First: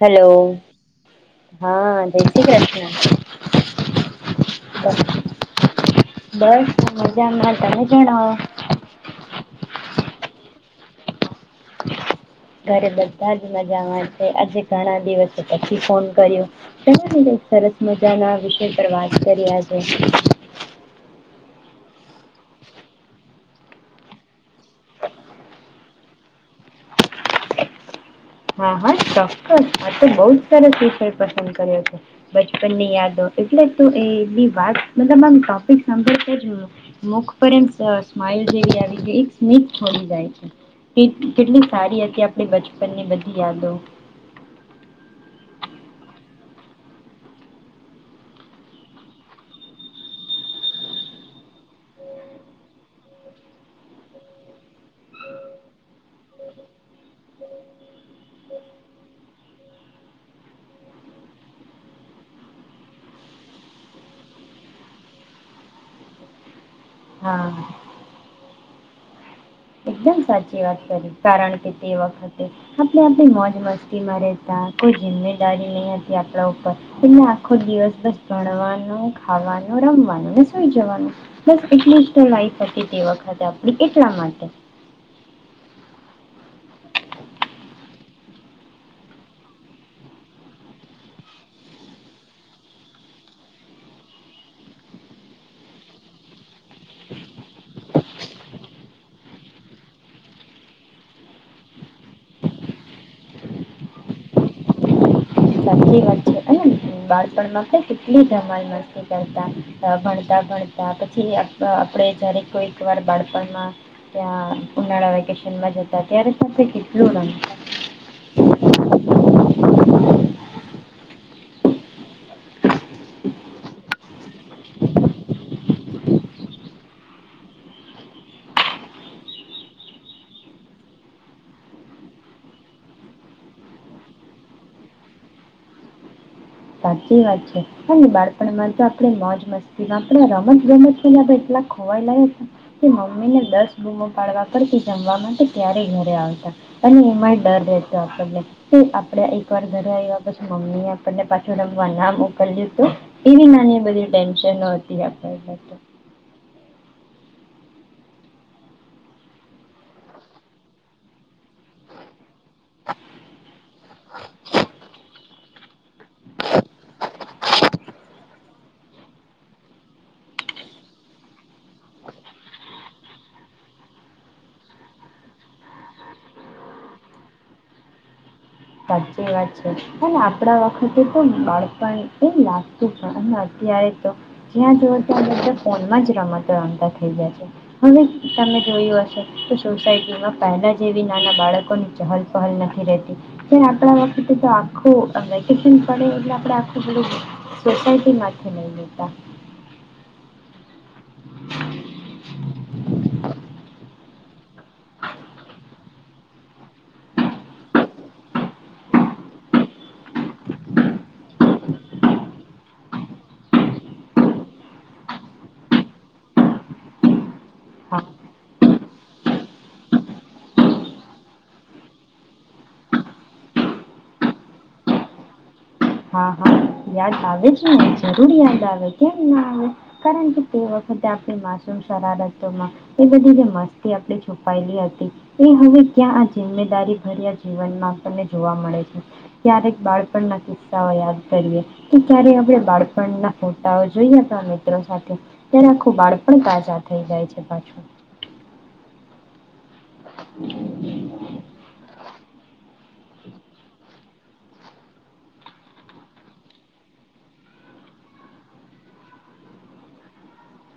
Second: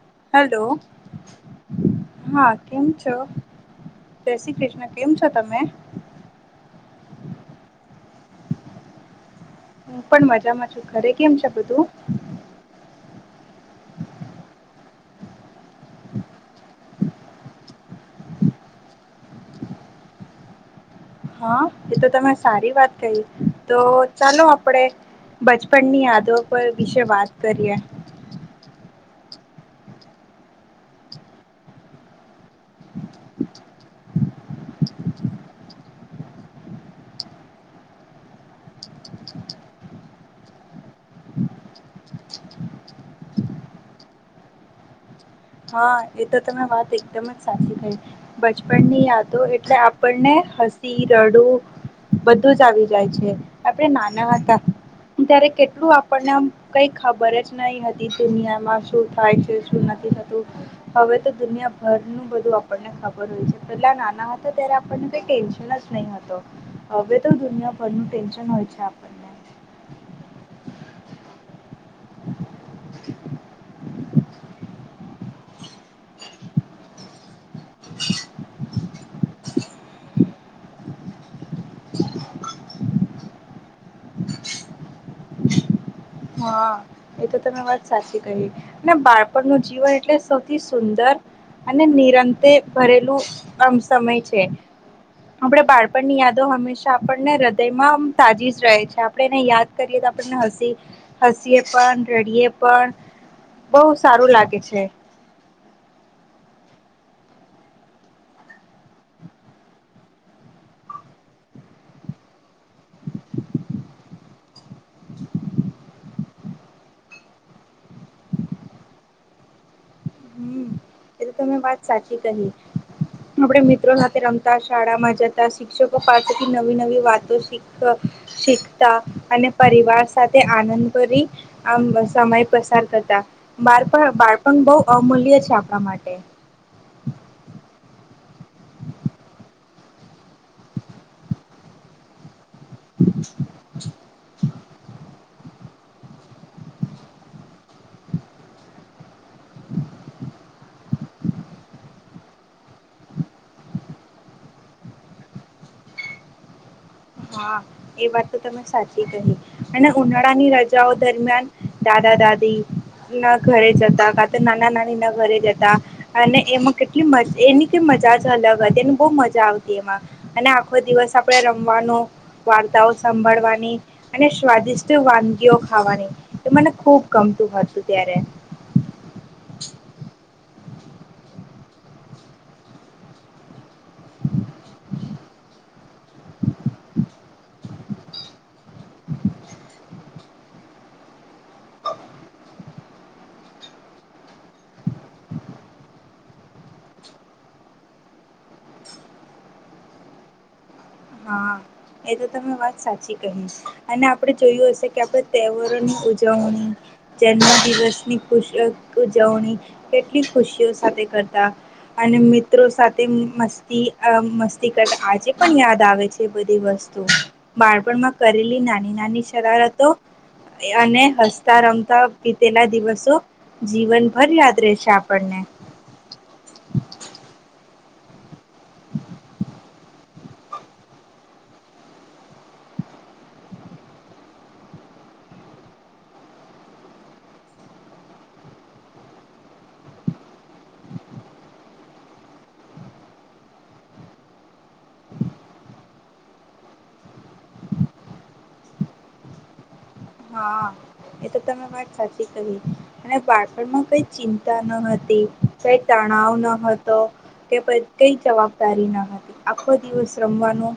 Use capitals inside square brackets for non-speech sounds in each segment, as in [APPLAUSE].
Hello, hello હા જય હા શ્રી કેમ છો જય શ્રી કેમ છો તમે કૃષ્ણ બસ મજામાં તમે કેડા હું, પણ મજામાં છું, ઘરે કેમ છે, બધું? ઘરે બધા જ મજામાં છે આજે ઘણા દિવસો પછી ફોન કર્યો ચાલોને કંઈક સરસ મજા ના વિષય પર વાત કરીએ આજે. હા એ તો તમે સારી વાત કહી તો ચાલો આપણેે બચપણ ની યાદો પર વિશે વાત કરીએ. હા હા ચોક્કસ આ તો બહું જ સરસ વિષય પસંદ કર્યો છે. બચપનની યાદો એટલે તો એવી વાત મતલબ આમ ટોપિક સાંભળતા જ મુખ પર એમ સ સ્માઈલ જેવી આવી ગઈ એક સ્મિત છોડી જાય છે કે કેટલી સારી હતી આપણે બચપન ની બધ યાદો હા એ તો તમે વાત એકદમ જ સાચી કઈ બચપન ની યાદો એટલે આપણને હસી રડું બધું જ આવી જાય છે આપણે નાના હતા ત્યારે કેટલું આપણને કઈ ખબર જ નહી હતી દુનિયામાં શું થાય છે શું નથી થતુ હવે તો દુનિયાભરનું બધું આપણને ખબર હોય છે પેલા નાના હતા ત્યારે આપણને કઈ ટેન્શન જ નહી હતો. હવે તો હા દુનિયાભરનું ટેન્શન હોય છે આપણને એકદમ સાચી વાત કરી કારણ કે તે વખતે આપણે આપણી મોજ મસ્તીમાં રહેતા કોઈ જિંમે દારી નહી હતી આપડા ઉપર અને આખો દિવસ બસ ભણવાનો ખાવાનું, રમવાનું ને સુઈ જવાનું બસ એટલી જ લાઇફ હતી તે વખતે આપણી એટલા માટે હા એ તો તમે વાત સાચી કહી અને બાળપણનું જીવન એટલે સૌથી સુંદર અને નિરંતે ભરેલું આમ સમય છે. આપણે બાળપણની યાદો હંમેશા આપણને હૃદયમાં તાજી જ રહે છે આપણે એને યાદ કરીએ તો આપણને હસી હસીએ પણ રડીએ પણ બહુ સારું લાગે છે. સાચી વાત છે અને બાળપણમાં કેટલી ધમાલ મસ્તી કરતા ભણતા ભણતા પછી આપડે જયારે કોઈક વાર બાળપણમાં ત્યાં ઉનાળા વેકેશનમાં જતા ત કેટલું રમતા હ એ તમે વાત સાચી કહી આપડે મિત્રો સાથે રમતા શાળામાં જતા શિક્ષકો પાસેથી નવી નવી વાતો શીખતા અને પરિવાર સાથે આનંદ કરી આમ સમય પસાર કરતા બાળપણ બાળપણ બઉ અમૂલ્ય છે આપણા માટે સાચી વાત છે અને બાળપણમાં તો આપણે મોજ મસ્તી આપણે રમત રમત પેલા એટલા ખોવાયલા મમ્મી ને દસ ડૂમો પાડવા પરથી જમવા માટે ત્યારે ઘરે આવતા અને એમાંય ડર રહેતો આપણને આપડે એક વાર ઘરે આવ્યા પછી મમ્મી આપણને પાછ રમવા ના મોકલ્યું તો એવી નાની બધી ટેન્શનો હતી આપણને તો હા એ વાત તો તમે સાચી કહી અને ઉનાળાની રજાઓ દરમિયાન દાદા દાદી, ના ઘરે જતા કા તો નાના નાની, ના ઘરે જતા અને એમાં કેટલી મજા એની કે મજા જ અલગ હતી એને બો મજા આવતી એમાં અને આખો દિવસ આપણે રમવાનો વાર્તાઓ સાંભળવાની અને સ્વાદિષ્ટ વાનગીઓ ખાવાની એ મને ખુબ ગમતું હતું ત્યારે સાચિ વાત છે, હને આપણા વખતે તો બાળપણ એ લાગતું પણ અને અત્યારે તો જ્યાં જોવો ત્યાં બધા ફોનમાં જ રમતો રમતા થઈ જાય છે હવે તમે જોયું હશે તો સોસાયટીમાં પહેલાં જેવી નાના બાળકોની ચહલ પહલ નથી રહેતી આપણા વખતે તો આખું વેકેશન પડે એટલે આપે આખું બધું સોસાયટી માથે લઈ લેતા હા એ તો તમે વાત સાચી કહી અને આપણે જોયું હશે કે આપણે તહેવારોની ઉજવણી જન્મ દિવસની ખુશ ઉજવણી કેટલી ખુશીઓ સાથે કરતા અને મિત્રો સાથે મસ્તી મસ્તી કરતા આજે પણ યાદ આવે છે બધી વસ્તુ હા બાળપણમાં કરેલી નાની નાની શરારતો અને હસતા રમતા બિતેલા દિવસો જીવનભર યાદ રહેશે આપણને હા હા યાદ આવે જ જરૂર યાદ આવે કેમ ના આવે કારણ કે તે વખતે આપણી માસુમ શરારતોમાં એ બધી મસ્તી આપણે છુપાયેલી હતી એ હવે ક્યાં આ જિમ્મેદારી ભર્યા જીવનમાં આપણને જોવા મળે છે ક્યારેક બાળપણ માથી યાદ કરીએ કે ક્યારે આપણે બાળપણના ફોટાઓ જોઈયા હતા મિત્રો સાથે ત્યારે આખું બાળપણ તાજા થઈ જાય છે પાછું. હા એ તો તમે વાત સાચી કહી અને બાળપણમાં કઈ ચિંતા ન હતી કઈ તણાવ ન હતો કે પ કઈ જવાબદારી ન હતી આખો દિવસ રમવાનો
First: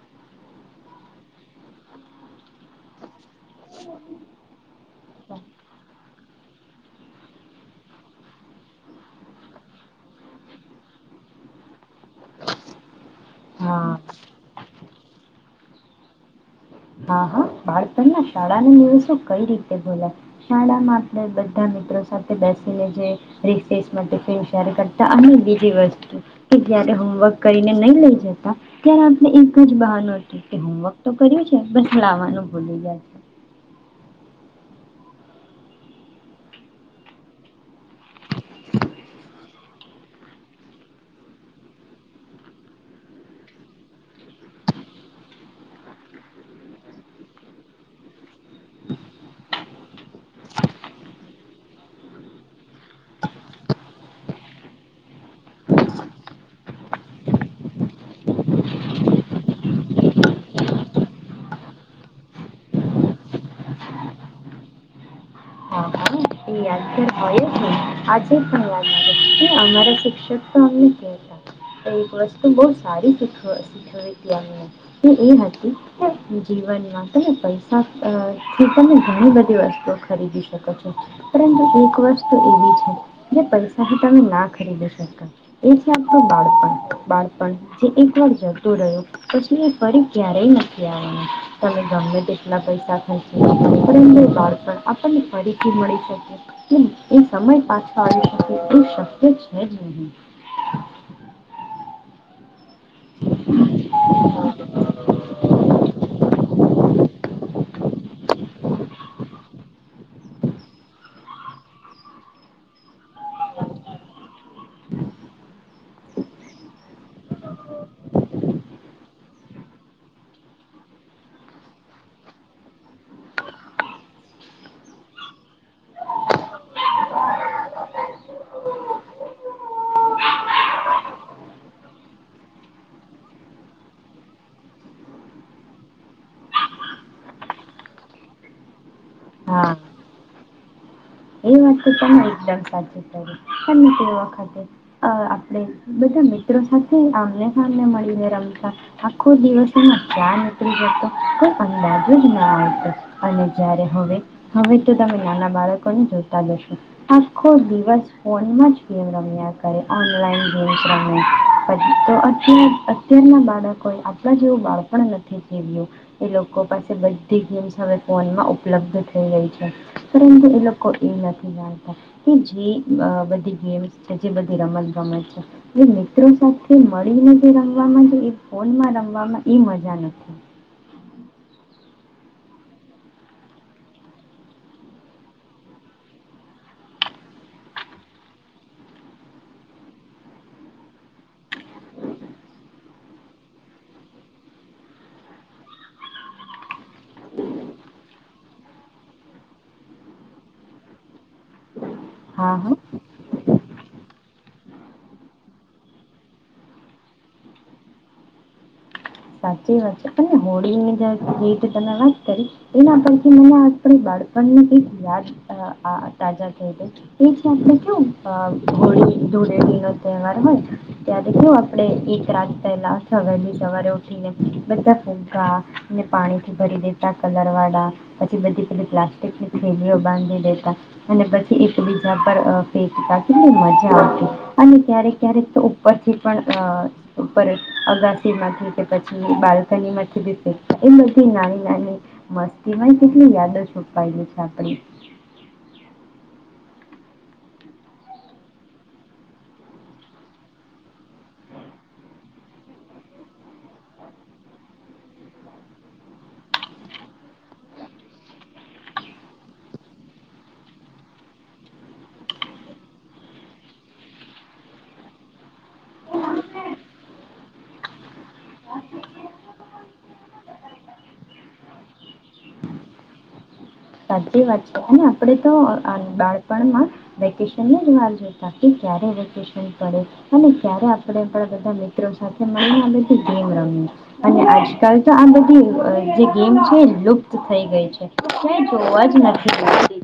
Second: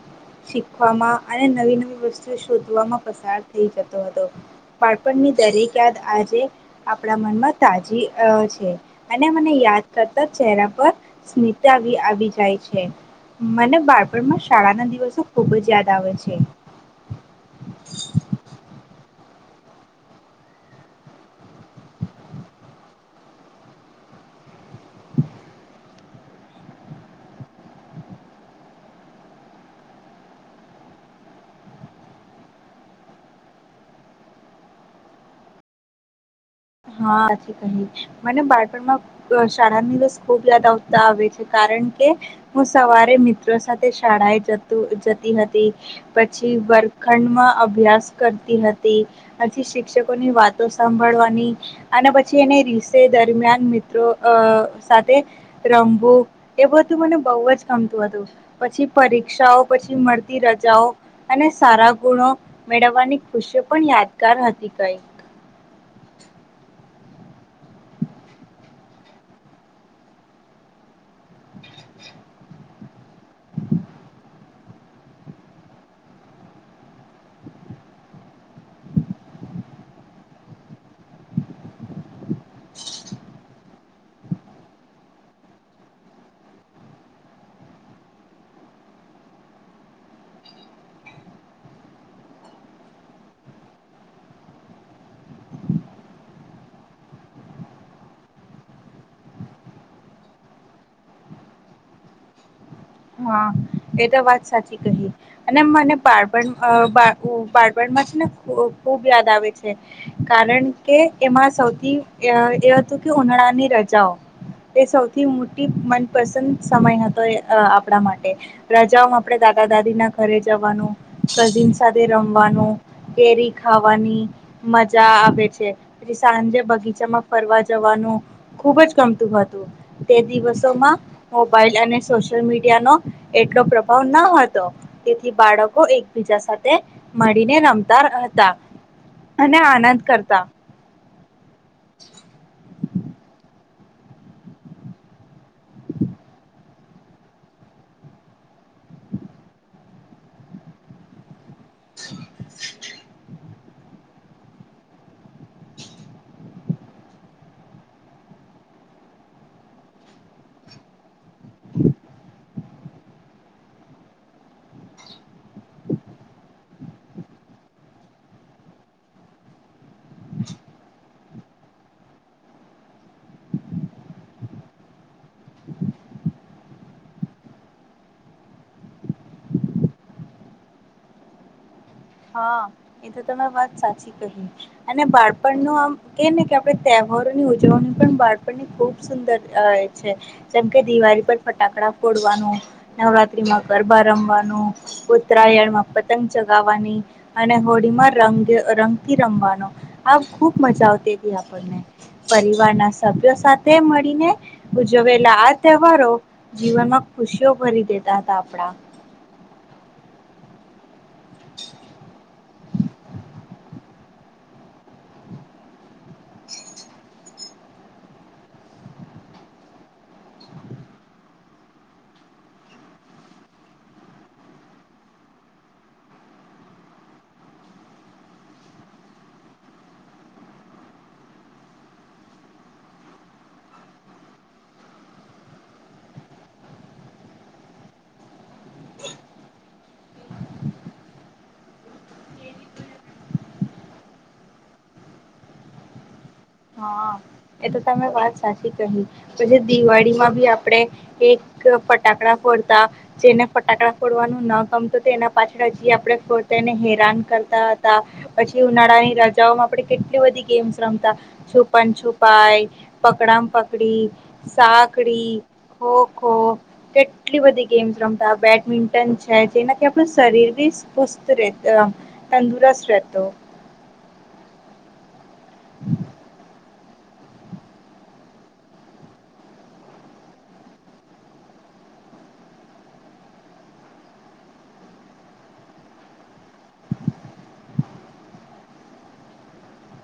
શીખવામાં અને નવી નવી વસ્તુ શોધવામાં પસાર થઈ જતો. તો, બાળપણની દરેક યાદ આજે આપણા મનમાં તાજી છે અને મને યાદ કરતા ચહેરા પર સ્મતા આવી જાય છે મને હા બાળપણમાં શાળાના દિવસો ખુબ જ યાદ આવે છે હા, હા, બાળપણમા શાળા ના દિવસ તો કઈ રીતે ભુલાય શાળામાં આપણે બધા મિત્રો સાથે બેસીને જે રિસેસમા ટિફિન શેર કરતા અને બીજી વસ્તુ કે જયારે હોમવર્ક કરીને નહી લઈ જતા ત્યારે આપણે એક જ બહાનું હતું કે હોમવર્ક તો કર્યો જ બુક લાવાનું ભુલી જાય હાહાચી કહી, મને બાળપણમાં શાળાની બસ ખૂબ યાદ આવતા આવે છે, કારણ કે હું સવારે મિત્રો સાથે શાળાએ જ જતી હતી પછી, વર્ગખંડમાં અભ્યાસ કરતી હતી પછી, શિક્ષકોની વાતો સાંભળવાની અને પછી એને રીસે દરમિયાન મિત્રો અ સાથે રમવું એ બધું મને બહુ જ ગમતું હતું પછી પરીક્ષાઓ પછી મળતી રજાઓ અને સારા ગુણો મેળવવાની ખુશીઓ પણ યાદગાર હતી કઈક હા [INAUDIBLE] યાદગાર હોય જ ને આજે પણ યાદ આવે કે અમારા શિક્ષક તો અમને કેતા એક વસ્તુ બહુ સારી શીખી ગયા એ હતી અમને એ હતી કે જીવનમાં તમે પૈસા થી તમે ઘણી બધી વસ્તુઓ ખરીદી શકો છો પરંતુ એક વસ્તુ એવી છે જે પૈસાથી તમે ના ખરીદી શકો એથી આપતું બાળપણ. બાળપણ જે એક વાર જતુ રહ્યો પછી એ ફરી ક્યારેય નથી આવવાનું તમે ગમે તેટલા પૈસા ખરચી પરંતુ બાળપણ આપણને ફરીથી મળી શકે કે એ સમય પાછો આવી શકે એવું શક્ય છે જ નહી હા એ તો વાત સાચી કહી અને મને બાળપણ અ બા બાટપણમાં છે ને ખૂબ યાદ આવે છે કારણ કે એમાં સૌથી એ હતું કે ઉનાળાની રજાઓ એ સૌથી મોટી મનપસંદ સમય હતો આપે દાદા દાદી ના ઘરે જવાનું કઝિન સાથે રમવાનું કેરી ખાવાની મજા આવે છે સાંજે બગીચામાં ફરવા જવાનું ખુબજ ગમતું હતું તે દિવસોમાં મોબાઈલ અને સોશિયલ મીડ નો એટલો પ્રભાવ ન હતો તેથી બાળકો એકબીજા સાથે મળીને રમતા હતા અને આનંદ કરતા ત પણ એકદમ સાચું તે વખતે આપણે બધા મિત્રો સાથે આમને સાને મળીને રમતા આખો દિવસોમાં ધ્યાન ઉતરી જતો અંદાજ જ નાતો અને જ્યારે હવે હવે તો તમે નાના બાળકોને જો આખો દિવસ ફોનમાં જ ગેમ રમ્યા કરે ઓનલાઈન ગેમ [INAUDIBLE] પછી તો પછી અત્યારના બાળકોએ આપણા જેવું બાળપણ નથી જીવ્યું એ લોકો પાસે બધી ગેમ્સ હવે ફોનમાં ઉપલબ્ધ થઈ ગઈ છે પરંતુ એ લોકો એ નથી જાણતા કે જે બધી ગેમ્ જે બધી રમત ગમત છે જે મિત્રો સાથે મળીને જે રમવામા એ ફોનમાં રમવામાં એ મજા નથી હા, એ તો તમે વાત સાચી કહી અને બાળપણનું આમ કે ને કે આપણે તહેવારોની ઉજવણી પણ બાળપણની ખુબ સુંદર હોય છે, જેમ કે દિવાળી પર ફટાકડા ફોડવાનું, નવરાત્રીમાં ગરબા રમવાનું, ઉત્તરાયણમાં પતંગ ચગાવવાની અને હોળી માં રંગ રંગથી રમવાનો આ ખુબ મજા આવતી હતી આપણને હા હા પરિવારના સભ્યો સાથે તે મળીને ઉજવેલા આ તહેવારો જીવનમાં ખુશીઓ ભરી દેતા હતા આપણા સાચી વાત છે, અને હોળીની ર તમે વાત કરી એના પરથી મને આ બાળપણની કઈક યાદ તાજા થઈ ગઈ આપણે કેવું હોળી ધુળેડી નો તહેવાર હોય ત્યારે કેવું આપણે એક રાત પહેલા વલી સવારે. બધા ફૂકા ને પાણીથી ભરી દેતા કલર વાળા પછી બધીધી પ્લાસ્ટિકની થેલીઓ બાંધી દેતા અને પછી એકબીજા પર ફેકતા કેટલી મજા આવતી અને ક્યારેક ક્યારેક તો ઉપરથી પણ ઉપર અગાસીમાંથી. કે પછી બાલ્કની માંથીબી ફેકેતા એ બધી નાની નાની મસ્તીમાં કેટલી યાદ છુપાયેલી છે આપણી હા એ તો તમે વાત સાચી કહી પછી દિવાળીમાં ભી આપડે એક ફટાકડા ફોડતા જેને ફટાકડા ફોડવાનું ના ગમતું તેના પાછળ હ આપણે ફોડતા એને હેરાન કરતા હતા પછી ઉનાળાની રજાઓમાં આપણે કેટલી બધી ગેમ્સ રમતા. છુપાન છુપાઈ પકડામ પકડી સાકડી ખો ખો કેટલી બધી ગેમ્સ રમતા બેડમિન્ટન છે જેનાથી આપણું શરીર બીુસ્ત તંદુરસ્ત રહેતું સાચી વાત છે હે. આપણે તો બાળપણમાં. વેકેશનની જ રાહ જોતા કે ક્યારે વેકેશન પડે અને ક્યારે આપણે બધા મિત્રો સાથે મળી ને આ બઘી ગેમ રમયે અને આજકાલ તો આ બધી જે ગેમ છે લુપ્ત થઈ ગઈ છે. જોવા જ નથી મળતી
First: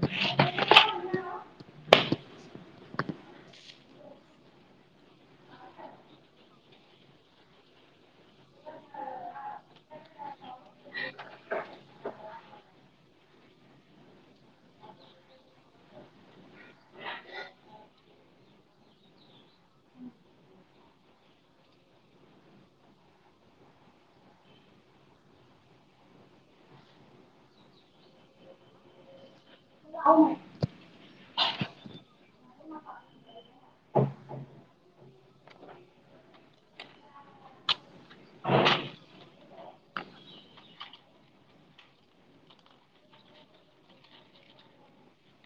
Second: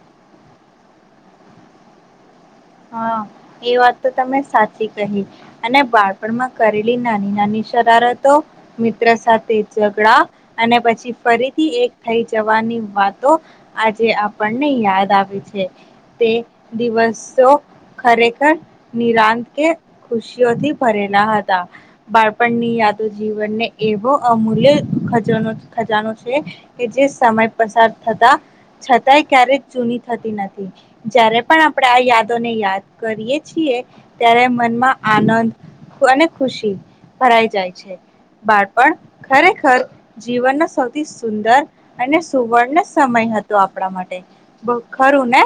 હા એ વાત તો તમે સાચી કહી અને બાળપણમાં કરેલી નાની નાની શરારતો મિત્ર સાથે ઝઘડા અને પછી ફરીથી એક થઈ જવાની વાતો આજે આપણને યાદ આવે છે તે દિવસો. ખરેખર નિરાંત કે ખુશીઓથી ભરેલા હતા બાળપણની યાદો જીવનને એવો અમૂલ્ય ખજનો ખજાનો છે કે જે સમય પસાર થતા છતાંય ક્યારેક જૂની થતી નથી જયારે પણ આપણે આ યાદ. ને યાદ કરીએ છીએ ત્યારે મનમાં આનંદ અને ખુશી ભરાઈ જાય છે બાળપણ ખરેખર જીવનનો સૌથી સુંદર અને સુવર્ણ સમય હતો આપણા માટે ખરું ને.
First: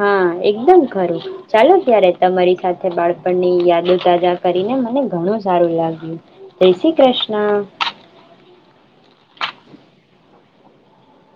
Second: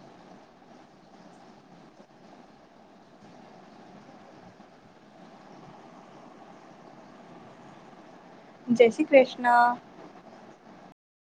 હા એકદમ ખરું ચાલો ત્યારે તમારી સાથે બાળપણની યાદો તજા કરીને મને ઘણું સારું લાગ્યું જય શ્રી કૃષ્ણ. જય શ્રી કૃષ્ણ.